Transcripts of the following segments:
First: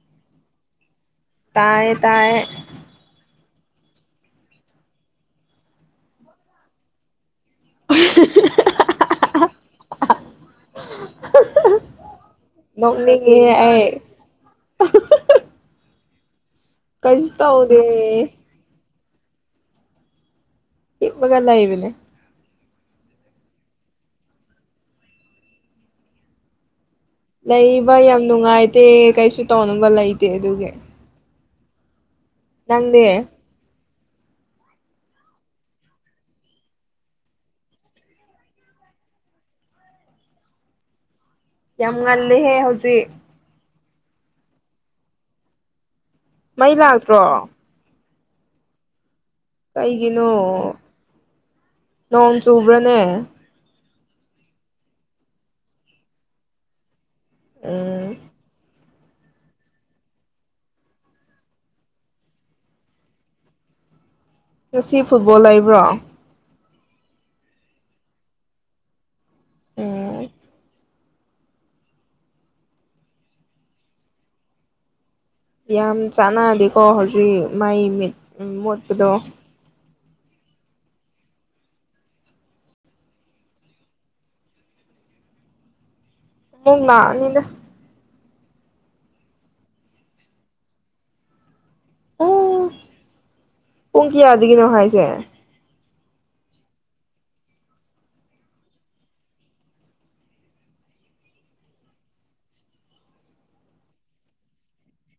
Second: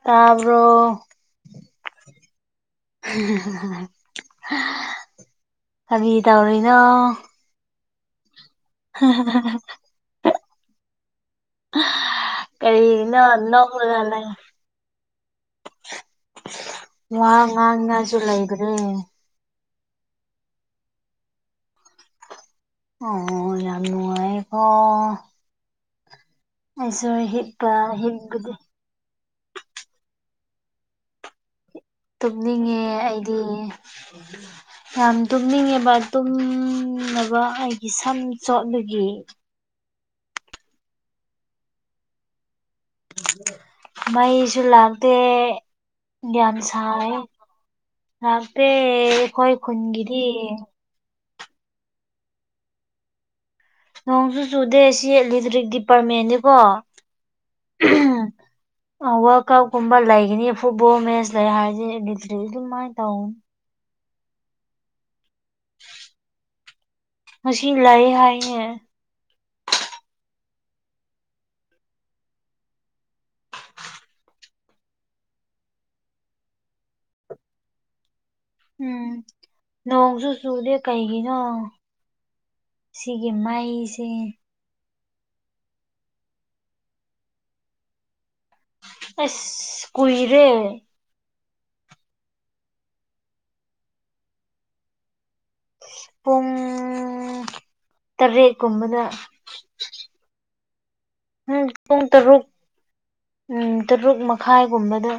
ꯇꯥꯕꯔ‌ꯣ ꯇꯥꯏꯌ‌ꯦ ꯇꯥꯏꯌ‌ꯦ ꯀꯔꯤ ꯇꯧꯔꯤꯅꯣ [unintelligible] [unintelligible] [unintelligible] ꯀꯔꯤꯅꯣ ꯅꯣꯛꯅꯤꯡꯉꯦ ꯅꯣꯛꯂꯒꯥ ꯑꯩ ꯂꯩ ꯀꯩꯁꯨ ꯋꯥ ꯇꯧꯗꯦ ꯉꯥꯡꯅꯁꯨ ꯂꯩꯗ꯭ꯔꯦ ꯍꯤꯞꯄꯒ ꯂꯩꯕꯅ‌ꯦ ꯑꯣ ꯌꯥꯝ ꯅꯨꯡꯉꯥꯏꯌ‌ꯦꯀꯣ ꯑꯩꯁꯨ ꯍꯤꯞꯄ ꯍꯤꯞꯄꯗꯤ ꯇꯦ ꯀꯩꯁꯨ ꯇꯧꯅꯤꯡꯕ ꯂꯩꯇꯦ ꯑꯗꯨꯒꯤ ꯇꯨꯝꯅꯤꯡꯉꯦ ꯅꯪꯗꯤ ꯑꯩꯗꯤ ꯌꯥꯝ ꯇꯨꯝꯅꯤꯡꯉꯦꯕ ꯇꯨꯝꯅꯕ ꯑꯩꯒꯤ ꯁꯝ ꯆꯣꯠꯂꯨꯒꯤ ꯌꯥꯝ ꯉꯜꯂ‌ꯦꯍꯦ ꯍꯧꯖꯤꯛ ꯃꯩꯁꯨ ꯂꯥꯛꯇꯦ ꯌꯥꯝ ꯃꯩ ꯁꯥꯏ ꯂꯥꯛꯇ꯭ꯔꯣ ꯂꯥꯛꯇ‌ꯦ ꯑꯩꯈ‌ꯣꯏ ꯀꯩꯒꯤꯅꯣ ꯅꯣꯡ ꯆꯨꯕ꯭ꯔꯥꯅꯦ ꯅꯣꯡꯁꯨ ꯆꯨꯗꯦ ꯁꯤ ꯏꯂꯦꯛꯇ꯭ꯔꯤꯛ ꯗꯤꯄꯥꯔꯠꯃꯦꯟꯅꯤꯀꯣ ꯎꯝ ꯋꯥꯔꯜ ꯀꯞꯀꯨꯝꯕ ꯂꯩꯒꯅꯤ ꯐꯨꯠꯕꯣꯜ ꯃꯦꯠꯆ ꯂꯩ ꯍꯥꯏꯔꯁ ꯑꯦꯇ꯭ꯔꯤ ꯑꯗꯨꯃꯥꯏꯅ ꯇꯧ ꯉꯁꯤ ꯐꯨꯠꯕꯣꯜ ꯂꯩꯕ꯭ꯔꯣ ꯉꯁꯤ ꯂꯩ ꯍꯥꯏꯅꯦ ꯎꯨꯝ ꯌꯥꯝ ꯆꯥꯟꯅꯗꯦꯀꯣ ꯍꯧꯖꯤꯛ ꯃꯥꯏ ꯃꯤ ꯃꯨꯞꯄꯗꯣ ꯎꯝ ꯅꯣꯡꯁꯨ ꯆꯨꯗꯦ ꯀꯩꯒꯤꯅꯣ ꯁꯤꯒꯤ ꯃꯩꯁꯦ ꯄꯨꯛ ꯅꯥꯅꯤꯗ ꯑꯦꯁ ꯀꯨꯏꯔꯦ ꯑꯣ ꯄꯨꯡ ꯀꯌꯥꯗꯒꯤꯅꯣ ꯍꯥꯏꯁꯦ ꯄꯨꯡ ꯇꯥꯔꯦꯠ ꯀꯨꯝꯕꯗ ꯎ ꯄꯨꯡ ꯇꯔꯨꯛ ꯇꯔꯨꯛ ꯃꯈꯥꯏꯒꯨꯝꯕꯗ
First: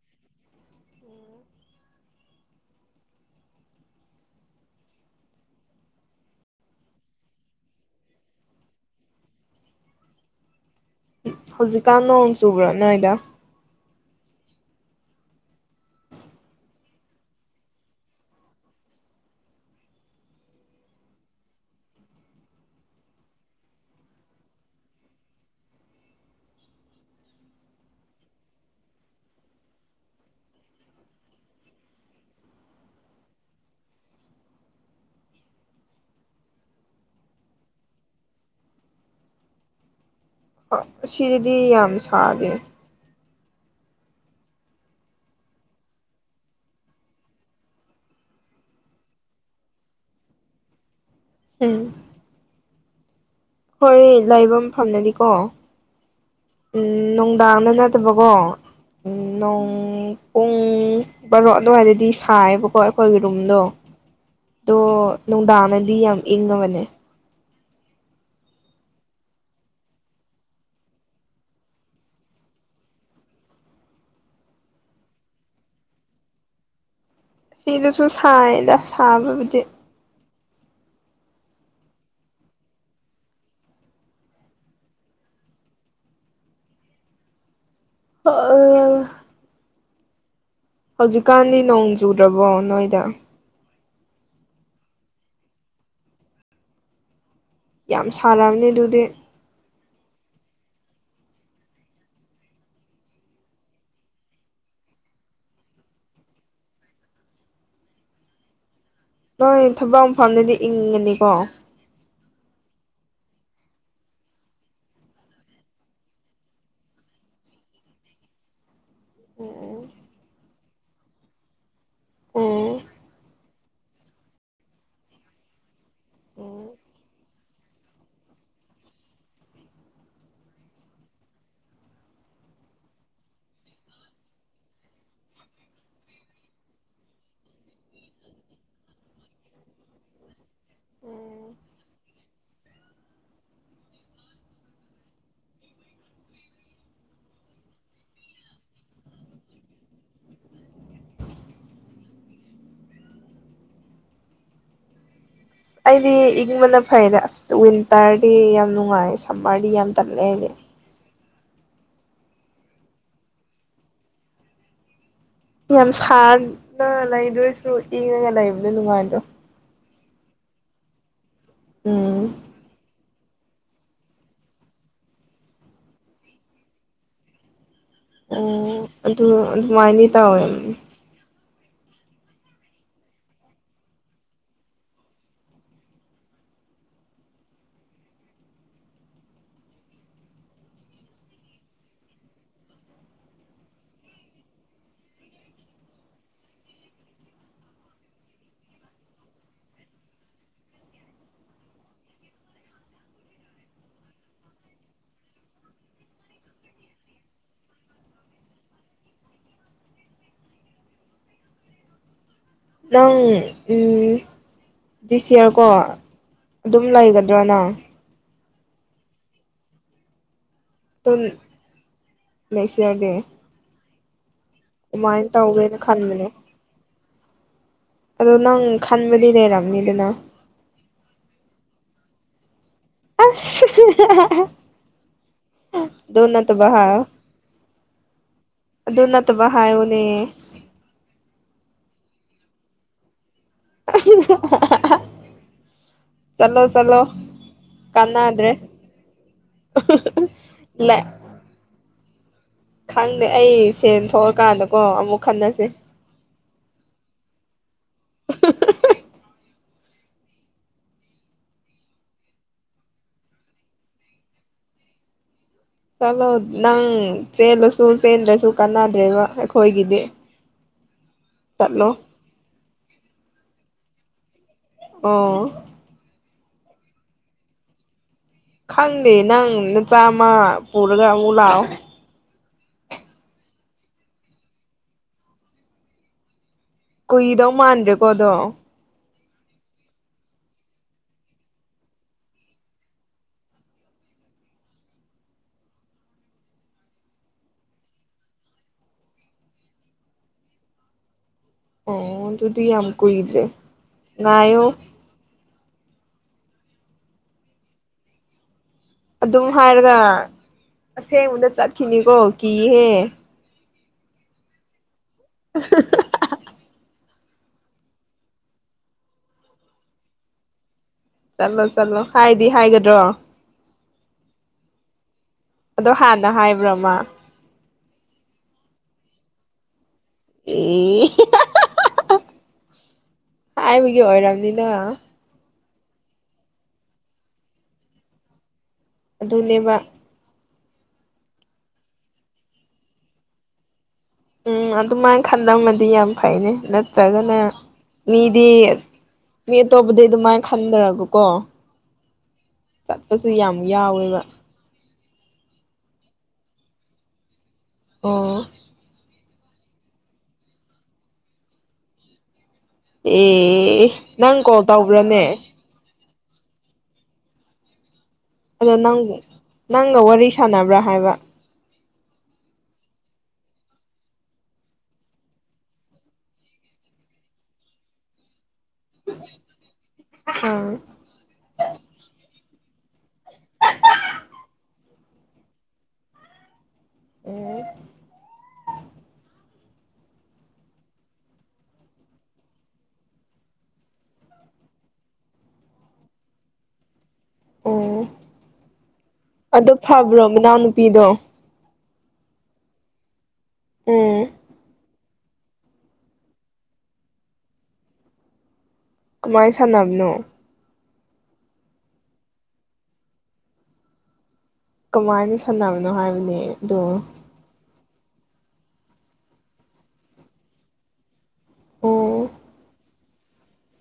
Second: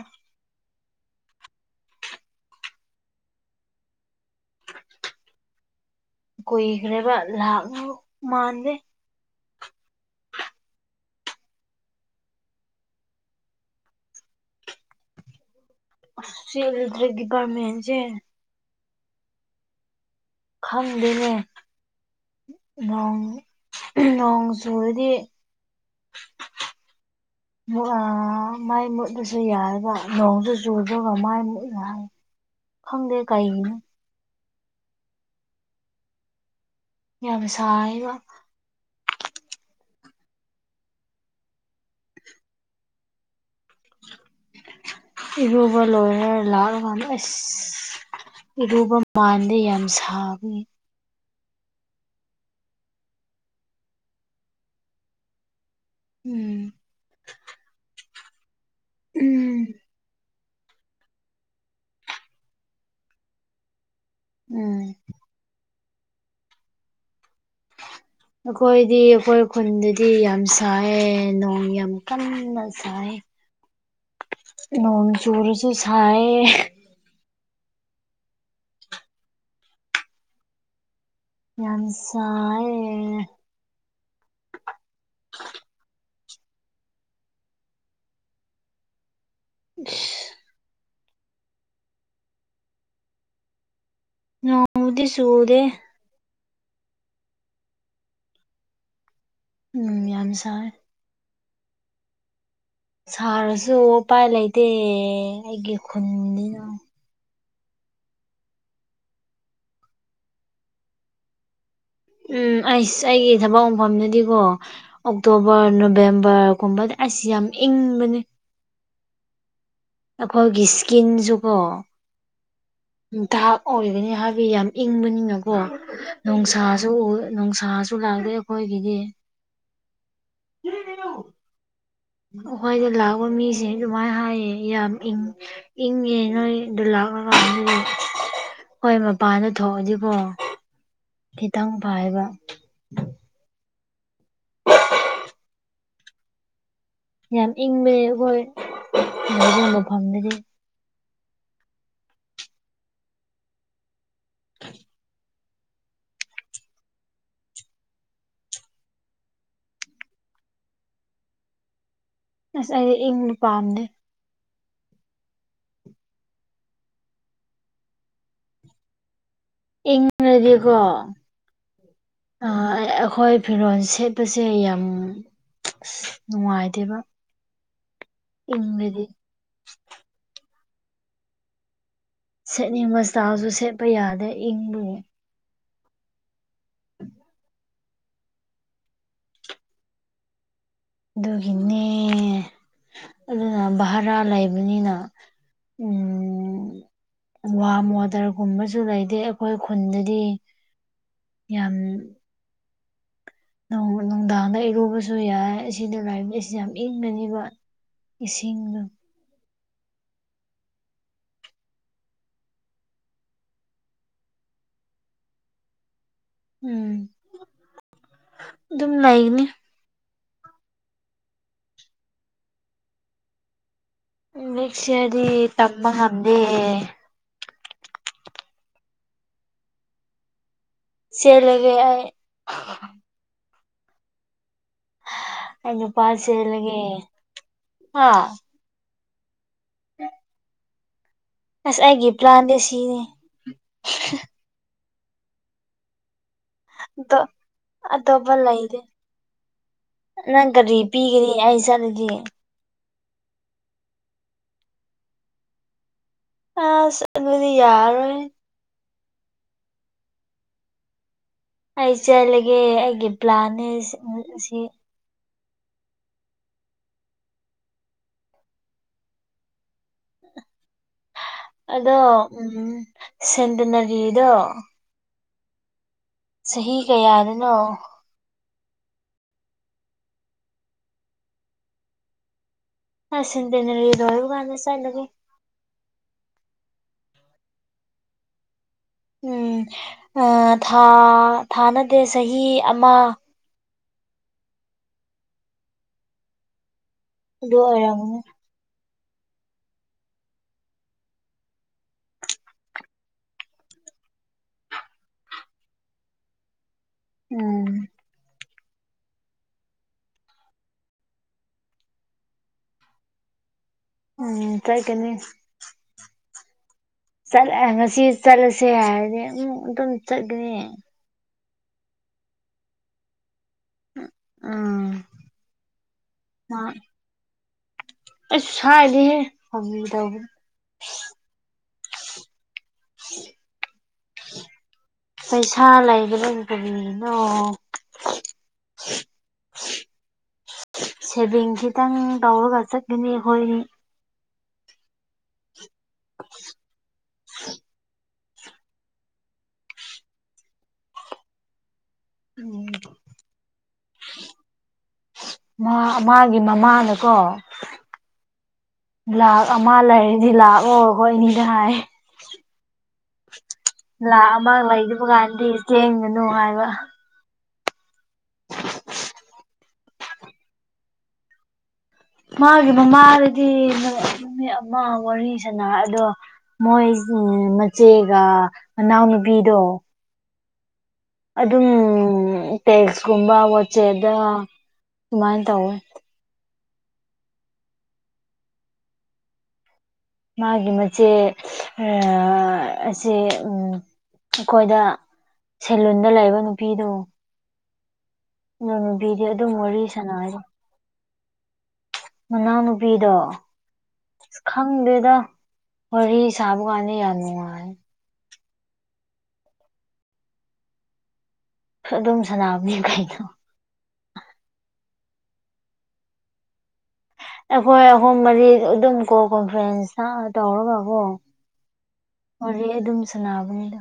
ꯀꯨꯏꯒꯔ꯭ꯦꯕ ꯂꯥꯛꯇꯧ ꯃꯥꯟꯗꯦ ꯍꯧꯖꯤꯛꯀꯥꯟ ꯅꯣꯡ ꯆꯨꯕ꯭ꯔꯥ ꯅꯣꯏꯗ ꯁꯤ ꯏꯂꯛꯇꯛ ꯗꯤꯄꯥꯔꯃꯦꯟꯁꯦ ꯈꯪꯗꯦꯅꯦ ꯅꯣꯡ ꯅꯣꯡ ꯆꯨꯨꯔꯗꯤ [unintelligible] ꯃꯥꯏ ꯃꯨꯠꯂꯁꯨ ꯌꯥꯔꯒ ꯅꯣꯡꯁꯨ ꯆꯨꯗꯒ ꯃꯥꯏ ꯃꯨꯠꯂ ꯍꯥꯏ ꯈꯪꯗꯦ ꯀꯩꯒꯤꯅꯣ ꯌꯥꯝꯅ ꯁꯥꯏꯕ ꯁꯤꯗꯗꯤ ꯌꯥꯝ ꯁꯥꯗꯦ ꯏꯔꯨꯕ ꯂꯣꯏꯔ ꯂꯥꯛꯑꯀꯥꯟꯗ ꯑꯁ ꯏꯔꯨꯕ ꯃꯥꯟꯗꯦ ꯌꯥꯝ ꯁꯥꯕꯒꯤ ꯎꯝ ꯍꯣꯏ ꯂꯩꯕ ꯃꯐꯝꯗꯅꯤꯀꯣ ꯎꯝ ꯎꯝ ꯅꯨꯡꯗꯥꯡꯅ ꯅꯠꯇꯕꯀꯣ ꯎ ꯎꯝ ꯅꯣꯡ ꯄꯨꯡ ꯕꯥꯔꯣ ꯑꯗꯨꯋꯥꯏꯗꯗꯤ ꯁꯥꯏꯌꯦꯕꯀꯣ ꯑꯩꯈꯣꯏꯒꯤ ꯔꯨꯝꯗꯣ ꯎꯝ ꯑꯗꯣ ꯅꯨꯡꯗꯥꯡꯅꯗꯤ ꯌꯥꯝ ꯏꯪꯉꯕꯅꯦ ꯑꯩꯈꯣꯏꯗꯤ ꯑꯩꯈꯣꯏ ꯈꯨꯟꯗꯗꯤ ꯌꯥꯝ ꯁꯥꯏ ꯅꯣꯡ ꯌꯥꯝ ꯀꯟꯅ ꯁꯥꯏ ꯅꯣꯡ ꯆꯨꯔꯁꯨ ꯁꯥꯏꯌꯦ ꯁꯤꯗꯨꯁꯨ ꯁꯥꯏꯗ ꯁꯥꯕꯕꯨꯗꯤ ꯌꯥꯝ ꯁꯥꯏꯌꯦ ꯑꯣ ꯑ ꯁꯤꯁ ꯍꯧꯖꯤꯛꯀꯥꯟꯗꯤ ꯅꯣꯡ ꯆꯨꯗ꯭ꯔꯕꯣ ꯅꯣꯏꯗ ꯅꯣꯡꯕꯨꯗꯤ ꯆꯨꯗꯦ ꯌꯥꯝ ꯁꯥꯔꯝꯅꯤ ꯑꯗꯨꯗꯤ ꯎꯝ ꯌꯥꯝ ꯁꯥꯏ ꯁꯥꯔꯁꯨ ꯎꯄꯥꯏ ꯂꯩꯇꯦ ꯑꯩꯒꯤ ꯈꯨꯟꯅꯤꯅ ꯅꯣꯏ ꯊꯕꯛ ꯃꯐꯝꯗꯗꯤ ꯏꯪꯒꯅꯤꯀꯣ ꯎꯝ ꯑꯩꯁ ꯑꯩꯒꯤ ꯊꯕꯛ ꯃꯪꯐꯝꯗꯗꯤꯀꯣ ꯑꯣꯛꯇꯣꯕꯔ ꯅꯣꯕꯦꯝꯕꯔꯒꯨꯝꯕꯗ ꯑꯁ ꯌꯥꯝ ꯏꯪꯕꯅꯤ ꯎꯝ ꯎ ꯑꯩꯈꯣꯏꯒꯤ ꯏꯁꯀꯤꯟꯁꯨꯒꯣ ꯎꯝ ꯗꯥꯔꯛ ꯑꯣꯏꯒꯅꯤ ꯍꯥꯏꯕ ꯌꯥꯝ ꯏꯪꯕꯅꯤꯅꯀꯣ ꯎꯝ ꯅꯅꯨꯡꯁꯥꯁꯨ ꯅꯨꯡꯁꯥꯁꯨ ꯂꯥꯛꯂꯦ ꯏꯩꯈꯣꯏꯒꯤꯗꯤ ꯑꯩꯈꯣꯏꯗ ꯂꯥꯛꯕ ꯃꯤꯁꯦ ꯑꯗꯨꯃꯥꯏꯅ ꯍꯥꯏꯌꯦ ꯌꯥꯝ ꯏꯪ ꯏꯪꯉ ꯅꯣꯏ ꯗꯨꯂꯥ [unintelligible] ꯍꯣꯏ ꯃꯄꯥꯟꯗ ꯊꯣꯛꯑꯗꯤꯕꯣ ꯎꯝ ꯈꯤꯇꯪ ꯐꯕ ꯌꯥꯝ ꯏꯪꯕ ꯑꯩꯈꯣꯏꯕꯐꯝꯗꯗꯤ ꯊ ꯑꯩꯗꯤ ꯏꯪꯕꯅ ꯐꯩꯗ ꯑꯁ ꯋꯤꯟꯇꯔꯗꯤ ꯌꯥꯝ ꯅꯨꯡꯉꯥꯏ ꯁꯝꯃꯔꯗꯤ ꯌꯥꯝ ꯇꯜꯂꯛꯑꯦ ꯑꯩꯗꯤ ꯑꯁ ꯑꯩ ꯏꯪꯕ ꯄꯥꯝꯗꯦ ꯌꯥꯝ ꯁꯥꯟꯅ ꯂꯩꯗꯣꯏꯁꯨ ꯏꯪꯉꯒ ꯂꯩꯕꯗꯣ ꯅꯨꯡꯉꯥꯏꯗꯣ ꯏꯪꯉꯥꯗꯤꯀꯣ ꯎꯝ ꯑꯩꯈꯣꯏ ꯐꯤꯔꯣꯜ ꯁꯦꯠꯄꯁꯦ ꯌꯥꯝ ꯑ ꯅꯨꯡꯉꯥꯏꯇꯦꯕ ꯑꯣ ꯏꯪꯔꯗꯤ ꯑꯗꯨ ꯑꯗꯨꯃꯥꯏꯅ ꯇꯧꯋꯦ ꯁꯦꯠꯅꯤꯡꯕꯁꯇꯥꯁꯨ ꯁꯦꯠꯄ ꯌꯥꯗ꯭ꯔꯦ ꯏꯪꯕꯅꯦ ꯎ [inaudible] ꯑꯗꯨꯒꯤꯅꯦ ꯑꯗꯨꯅ ꯚꯔꯥ ꯂꯩꯕꯅꯤꯅ ꯎꯝ ꯋꯥꯝ ꯋꯥꯇꯔꯒꯨꯝꯕꯁꯨ ꯂꯩꯇꯦ ꯑꯩꯈꯣꯏ ꯈꯨꯟꯗꯗꯤ ꯌꯥꯝ ꯅꯨꯡꯗꯥꯡꯗ ꯏꯔꯨꯕꯁꯨ ꯌꯥꯏ ꯑꯁꯤꯅ ꯂꯥꯏꯕ ꯑꯁꯤ ꯌꯥꯝ ꯏꯪꯒꯅꯤꯕ ꯏꯁꯤꯡꯅ ꯅꯪ ꯑꯡ ꯗꯤꯁ ꯏꯌꯥꯔ ꯀꯣ ꯑꯗꯨꯝ ꯎꯝ ꯂꯩꯒꯗ꯭ꯔꯅ ꯑꯗꯨꯝ ꯂꯩꯒꯅꯤ ꯇꯝ ꯂꯩꯁꯤꯌꯥ ꯗꯦ ꯅꯦꯛꯁ ꯌꯤꯔ꯭ꯔꯗꯤ ꯇꯧꯒꯦꯅ ꯇꯝꯕ ꯈꯟꯕꯅꯦ ꯉꯝꯗꯦ ꯑꯗꯣ ꯅꯪ ꯈꯟꯕꯗꯤ ꯂꯩꯔꯕꯝꯅꯤꯗꯅ ꯆꯦꯜꯂꯥꯒꯦ ꯑꯩ [inaudible] ꯑꯗꯨ ꯅꯠꯇꯕ ꯑꯩꯄꯥꯁꯤꯦꯂꯒꯦ ꯍꯥꯏꯌꯣ ꯍꯥ ꯑꯗꯨ ꯅꯠꯇꯕ ꯍꯥꯏꯌꯨꯅꯦꯌꯦ ꯑꯁ ꯑꯩꯒꯤ ꯄ꯭ꯂꯥꯟꯗꯦ ꯁꯤꯅꯦ ꯍꯤ ꯍꯥ ꯍꯥ ꯆꯂꯣ ꯆꯂꯣ ꯑꯗꯣ ꯑꯇꯣꯞꯄ ꯀꯅꯥꯗ꯭ꯔꯦ ꯂꯩꯇꯦ ꯅꯪ ꯀꯒꯔꯤ ꯄꯤꯒꯅꯤ ꯑꯩ ꯆꯠꯂꯗꯤ ꯈꯪꯗꯦ ꯑꯩ ꯁꯦꯟ ꯊꯣꯛꯑꯀꯥꯟꯗꯀꯣ ꯑꯃꯨꯛ ꯈꯟꯅꯁꯦ ꯑ ꯑꯗꯨꯗꯤ ꯌꯥꯔ ꯑꯣꯏꯣꯏ ꯑꯩ ꯆꯠꯂꯒꯦ ꯑꯩꯒꯤ ꯄ꯭ꯂꯥꯟꯅꯦ ꯁꯤ ꯆꯂꯣ ꯅꯪ ꯆꯦꯜꯂꯁꯨ ꯆꯦꯟꯗ꯭ꯔꯁꯨ ꯀꯥꯟꯅꯗ꯭ꯔꯦꯕ ꯑꯩꯈꯣꯏꯒꯤꯗꯤ ꯆꯠꯂꯣ ꯑꯗꯣ ꯎꯝ ꯁꯦꯟꯗꯅꯔꯤꯗꯣ ꯑꯣ ꯆꯍꯤ ꯀꯌꯥꯔꯤꯅꯣ ꯈꯪꯗꯦ ꯅꯪꯅ ꯆꯥꯝꯃ ꯄꯨꯔꯒ ꯑꯃꯨꯛ ꯂꯥꯛꯑꯣ ꯑ ꯁꯤꯗꯅ ꯂ ꯒꯥꯟꯗ ꯆꯥꯏꯒꯦ ꯀꯨꯏꯗꯧ ꯃꯥꯟꯗ꯭ꯔꯦꯀꯣ ꯑꯗꯣ ꯎꯝꯥ ꯊꯥꯅꯗꯦ ꯆꯍꯤ ꯑꯃ ꯑꯗꯣ ꯑꯣꯏꯔꯝꯒꯅꯤ ꯑꯣ ꯑꯗꯨꯗꯤ ꯌꯥꯝ ꯀ ꯏꯗꯦ ꯉꯏꯣ ꯑ ꯑꯗꯨꯝ ꯍꯥꯏꯔꯒ ꯑꯁꯦꯡꯕꯗ ꯆꯠꯈꯤꯅꯤꯀꯣ ꯀꯤꯍꯦ ꯎꯝ ꯇ꯭ꯔꯥꯏ ꯀꯅꯤ ꯑꯍꯥꯍꯥ [unintelligible] ꯆꯠꯂ ꯉꯁꯤ ꯆꯠꯂꯁꯦ ꯍꯥꯏꯔꯗꯤ ꯑꯃꯨꯛ ꯑꯗꯨꯝ ꯆꯠꯒꯅꯤ ꯆꯠꯂꯣ ꯆꯠꯂꯣ ꯍꯥꯏꯗꯤ ꯍꯥꯏꯒꯗ꯭ꯔꯣ ꯎꯝ ꯑꯗꯣ ꯍꯥꯟꯅ ꯍꯥꯏꯕ꯭ꯔꯃ ꯑꯩ ꯆꯥꯏꯗꯤꯍꯦ ꯍ ꯇ ꯑꯦ ꯍꯥꯏꯥꯏꯕꯒꯦ ꯍꯔꯝꯅꯤꯗ ꯄꯩꯁꯥ ꯂꯩꯕ꯭ꯔ ꯀꯔꯤꯅꯣ ꯑꯗꯨꯅꯦꯕ ꯁꯦꯚꯤꯡ ꯈꯤꯇꯪ ꯇꯧꯔꯒ ꯆꯠꯀꯅꯤ ꯑꯩꯈꯣꯏ ꯎꯝ ꯑꯗꯨꯃꯥꯏꯅ ꯈꯟꯂꯝꯃꯗꯤ ꯌꯥꯝ ꯐꯩꯅꯦ ꯅꯠꯇ꯭ꯔꯒꯅ ꯃꯤꯗꯤ ꯃꯤ ꯑꯇꯣꯞꯄꯗꯤ ꯑꯗꯨꯃꯥꯏꯅ ꯈꯟꯗ꯭ꯔꯒꯀꯣ ꯎꯝ ꯆꯠꯄꯁꯨ ꯌꯥꯝ ꯌꯥꯎꯋꯦꯕ ꯃꯥꯒꯤ ꯃꯃꯥꯅꯀꯣ ꯑꯣ ꯂꯥꯛ ꯑꯃ ꯂꯩꯔꯗꯤ ꯂꯥꯛꯑꯣ ꯈꯣꯏꯅꯤꯗ ꯍꯥꯏ ꯑꯦ ꯂꯥꯛ ꯅꯪ ꯑꯃ ꯀꯣꯜ ꯂꯩꯕ ꯇꯧꯕ꯭ꯔꯥꯅꯦ ꯀꯥꯟꯗꯤ ꯆꯦꯟꯒꯅꯨ ꯍꯥꯏꯕ ꯑꯗꯣ ꯅꯪ ꯅꯪꯒ ꯋꯥꯔꯤ ꯁꯥꯟꯅꯕ꯭ꯔꯥ ꯍꯥꯏꯕ ꯃꯥꯒꯤ ꯃꯃꯥꯗꯗꯤ ꯅꯨ ꯑꯃ ꯋꯥꯔꯤ ꯁꯅꯔ ꯑꯗꯣ ꯃꯣꯏ ꯃꯆꯦꯒ ꯃꯅꯥꯎꯅꯨꯕꯤꯗꯣ ꯑ ꯑꯗꯨꯝ ꯇꯦꯛꯁꯀꯨꯝꯕ ꯋꯥꯆꯦꯞꯗ ꯁꯨꯃꯥꯏꯅ ꯇꯧꯋꯦ ꯑꯣ ꯃꯥꯒꯤ ꯃꯆꯦ ꯑꯁꯦ ꯎ ꯑꯩꯈꯣꯏꯗ ꯁꯦꯂꯨꯟꯗ ꯂꯩꯕ ꯅꯨꯄꯤꯗꯨ ꯑꯣ ꯑꯗꯨꯝ ꯑꯗꯣ ꯋꯥꯔꯤ ꯐꯕ꯭ꯔꯣ ꯃꯅꯥꯎꯅꯨꯄꯤꯗꯣ ꯃꯅꯥꯎꯅꯨꯄꯤꯗꯣ ꯎꯝ ꯑꯁ ꯈꯪꯗꯦꯗ ꯋꯥꯔꯤꯔꯤ ꯁꯥꯕꯨ ꯋꯥꯅꯤ ꯌꯥꯝ ꯅꯨꯡꯉꯥꯏ ꯀꯃꯥꯏꯅ ꯁꯥꯟꯅꯕꯅꯣ ꯑꯗꯨꯝ ꯁꯅꯥꯅꯕꯅꯤ ꯀꯩꯅꯣ ꯀꯃꯥꯏꯅ ꯁꯥꯟꯅꯕꯅꯣ ꯍꯥꯏꯕꯅꯦ ꯑꯗꯨꯗꯣ ꯑꯩꯈꯣꯏ ꯑꯍꯨꯝ ꯃꯔꯤ ꯑꯗꯨꯝ ꯀꯣꯜ ꯀꯣꯟꯐꯔꯦꯟꯁ ꯇꯧꯔꯒꯀꯣ ꯑꯣ ꯋꯥꯔꯤ ꯑꯗꯨꯝ ꯁꯅꯥꯕꯅꯤꯗ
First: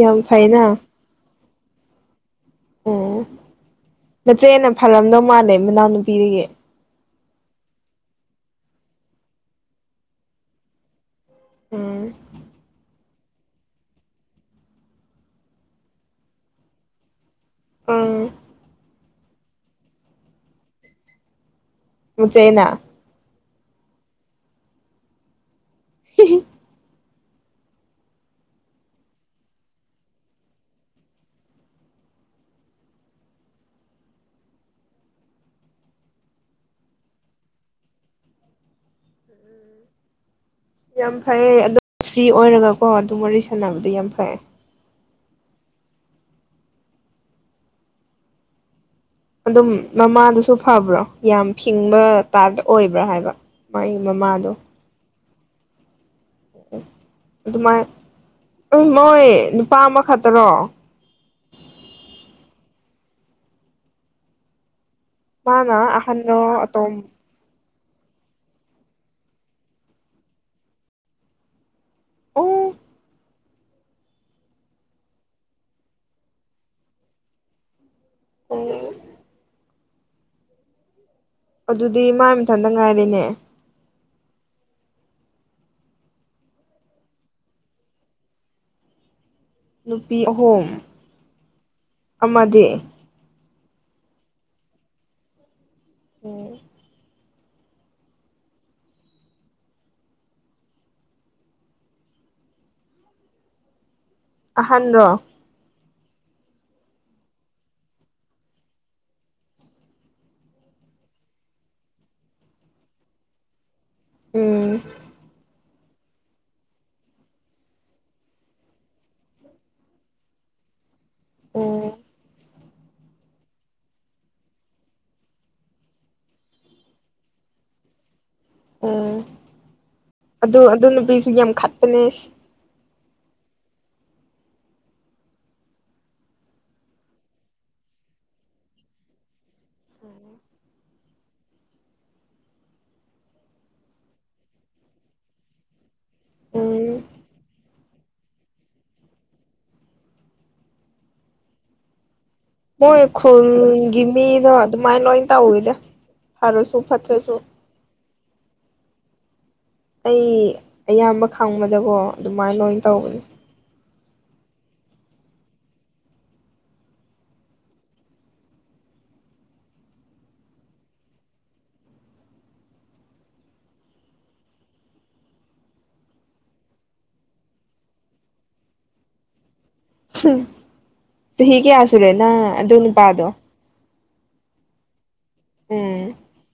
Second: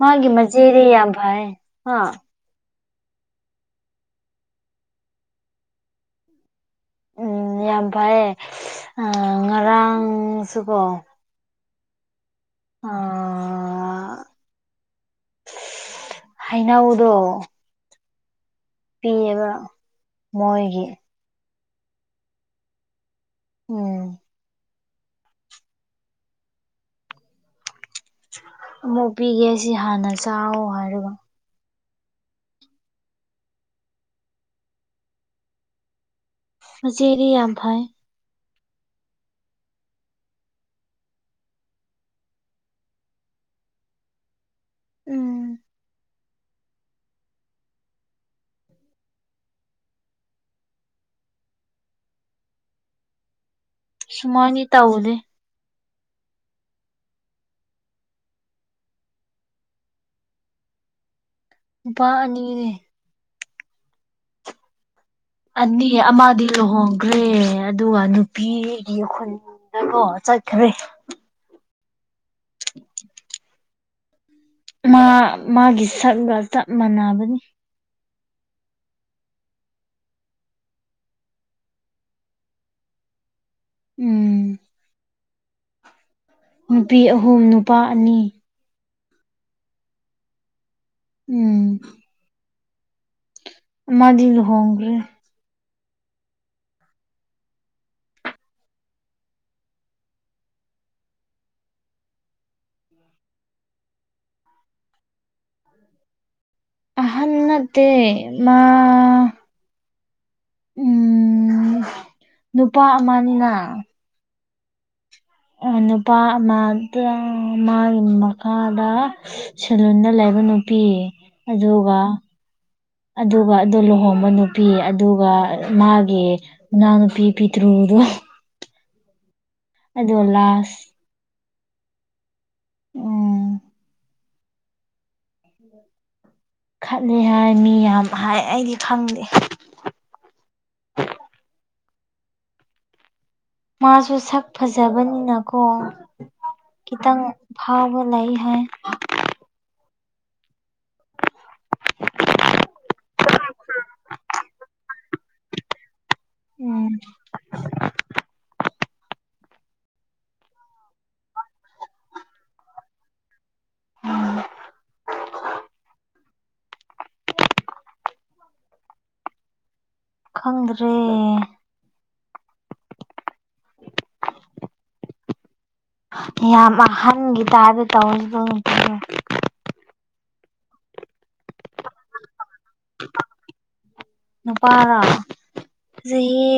ꯌꯥꯝ ꯐꯩꯅ ꯃꯆꯦꯗꯤ ꯌꯥꯝ ꯐꯥꯏ ꯑ ꯎꯝ ꯃꯆꯦꯅ ꯐꯔꯝꯗꯧ ꯃꯥꯜꯂꯦ ꯃꯅꯥꯎꯅꯨꯄꯤꯗꯒꯤ ꯎꯝ ꯌꯥꯝ ꯐꯩꯌꯦ ꯉꯔꯥꯡꯁꯨꯀꯣ ꯑꯥ ꯑ ꯍꯅꯥꯎꯗꯣ ꯑꯥ ꯄꯤꯌꯦꯕ ꯃꯣꯏꯒꯤ ꯃꯆꯦꯅ ꯎꯝ [inaudible] ꯑꯃꯣꯄꯤꯒꯦ ꯁꯤ ꯍꯥꯟꯅ ꯆꯥꯎꯋ ꯍꯥꯏꯔꯒ ꯍꯧꯖꯤꯔꯤ ꯌꯥꯝꯐꯥꯏ ꯌꯥꯝ ꯐꯩꯌꯦ ꯑꯗꯨ ꯐ꯭ꯔꯤ ꯑꯣꯏꯔꯒꯀꯣ ꯑꯗꯨ ꯋꯥꯔꯤ ꯁꯥꯟꯅꯕꯗꯤ ꯌꯥꯝ ꯐꯩ ꯎꯝ ꯑꯗꯨꯝ ꯃꯃꯥꯗꯨꯁꯨ ꯐꯕ꯭ꯔꯣ ꯌꯥꯝ ꯐꯤꯡꯕ ꯇꯥꯏꯞꯇ ꯑꯣꯏꯕ꯭ꯔꯥ ꯍꯥꯏꯕ ꯃꯥꯒꯤ ꯃꯃꯥꯗꯣ ꯁꯨꯃꯥꯏꯗꯤ ꯇꯧꯗꯦ ꯑꯗꯨꯃꯥꯏ ꯃꯣꯏ ꯅꯨꯄꯥ ꯑꯃ ꯈꯛꯇꯔꯣ ꯍꯣꯏ ꯑꯗꯨꯅꯤ꯫ ꯃꯥꯅ ꯑꯃꯗꯤ ꯑꯍꯟꯔꯣ ꯑꯇꯣꯝ ꯂꯨꯍꯣꯡꯒ꯭ꯔꯦ꯫ ꯑꯗꯨꯒ ꯅꯨꯄꯤꯒꯤ ꯈꯨꯟꯗꯀꯣ ꯆꯠꯈ꯭ꯔꯦ꯫ ꯑꯣ ꯃꯥ ꯃꯥꯒꯤ ꯁꯛꯒ ꯆꯞ ꯃꯥꯟꯅꯕꯅꯤ꯫ ꯎ ꯑꯗꯨꯗꯤ ꯃꯒꯤ ꯃꯊꯟꯇ ꯉꯥꯏꯔꯤꯅꯦ꯫ ꯎꯝ ꯅꯨꯄꯤ ꯑꯍꯨꯝ ꯅꯨꯄꯥ ꯑꯅꯤ ꯅꯨꯄꯤ ꯑꯍꯨꯝ ꯎꯝ ꯑꯃꯗꯤ ꯃꯥꯗꯤ ꯂꯨꯍꯣꯡꯒꯔꯦ ꯑꯣ ꯑꯍꯥꯟꯔꯣ ꯑꯍꯟꯅꯠꯇ ꯃꯥ ꯎꯝ ꯅꯨꯄꯥ ꯑꯃꯅꯤꯅꯤꯅ ꯎꯝ ꯅꯨꯄꯥ ꯑꯃ ꯃꯥꯒꯤ ꯃꯈꯥꯗ ꯁꯦꯂꯨꯟꯗ ꯂꯩꯕ ꯅꯨꯄꯤ ꯎꯝ ꯑꯗꯨꯒ ꯑꯗꯨꯒ ꯑꯗꯨ ꯂꯨꯍꯣꯡꯕ ꯅꯨꯄꯤ ꯑꯗꯨꯒ ꯃꯥꯒꯤ ꯅꯥꯟ ꯄꯤ ꯄꯤ ꯇꯔꯣꯗꯨ ꯎꯝ ꯑꯗꯨ ꯑꯗꯨ ꯂꯥꯁ ꯅꯨꯄꯤꯁꯨ ꯌꯥꯝ ꯈꯠꯄꯅꯦ꯫ ꯎꯝ [inaudible] ꯈꯠꯂꯦ ꯍꯥꯏ ꯃꯤ ꯌꯥꯝ ꯍꯥꯏ ꯑꯩꯗꯤ ꯈꯪꯗꯦ꯫ ꯃꯥꯁꯨ ꯁꯛ ꯐꯖꯕꯅꯤꯅꯀꯣ꯫ ꯎꯝ ꯈꯤꯇꯪ ꯐꯥꯎꯕ ꯂꯩ ꯍꯥꯏ꯫ ꯃꯣꯏ ꯈꯨꯜꯒꯤ ꯃꯤꯗꯣ ꯑꯗꯨꯃꯥꯏꯅ ꯂꯣꯏ ꯇꯧꯋꯤꯗ ꯐꯔꯁꯨ ꯎꯝ ꯐꯠꯇ꯭ꯔꯁꯨ꯫ ꯑꯩ ꯑꯌꯥꯝꯕ ꯈꯪꯕꯗꯀꯣ ꯑꯗꯨꯃꯥꯏꯅ ꯂꯣꯏ ꯇꯧꯕꯅꯤ꯫ [unintelligible] ꯈꯪꯗ꯭ꯔꯦ꯫ ꯌꯥꯝ ꯑꯍꯟꯒꯤ ꯇꯗꯤ ꯇꯧꯇꯦ꯫ ꯆꯍꯤ ꯀꯌꯥ ꯁꯨꯔꯦꯅ ꯑꯗꯨ ꯅꯨꯄꯥꯗꯣ ꯫ ꯅꯨꯄꯥꯔꯣ ꯎꯝ ꯆꯍꯤ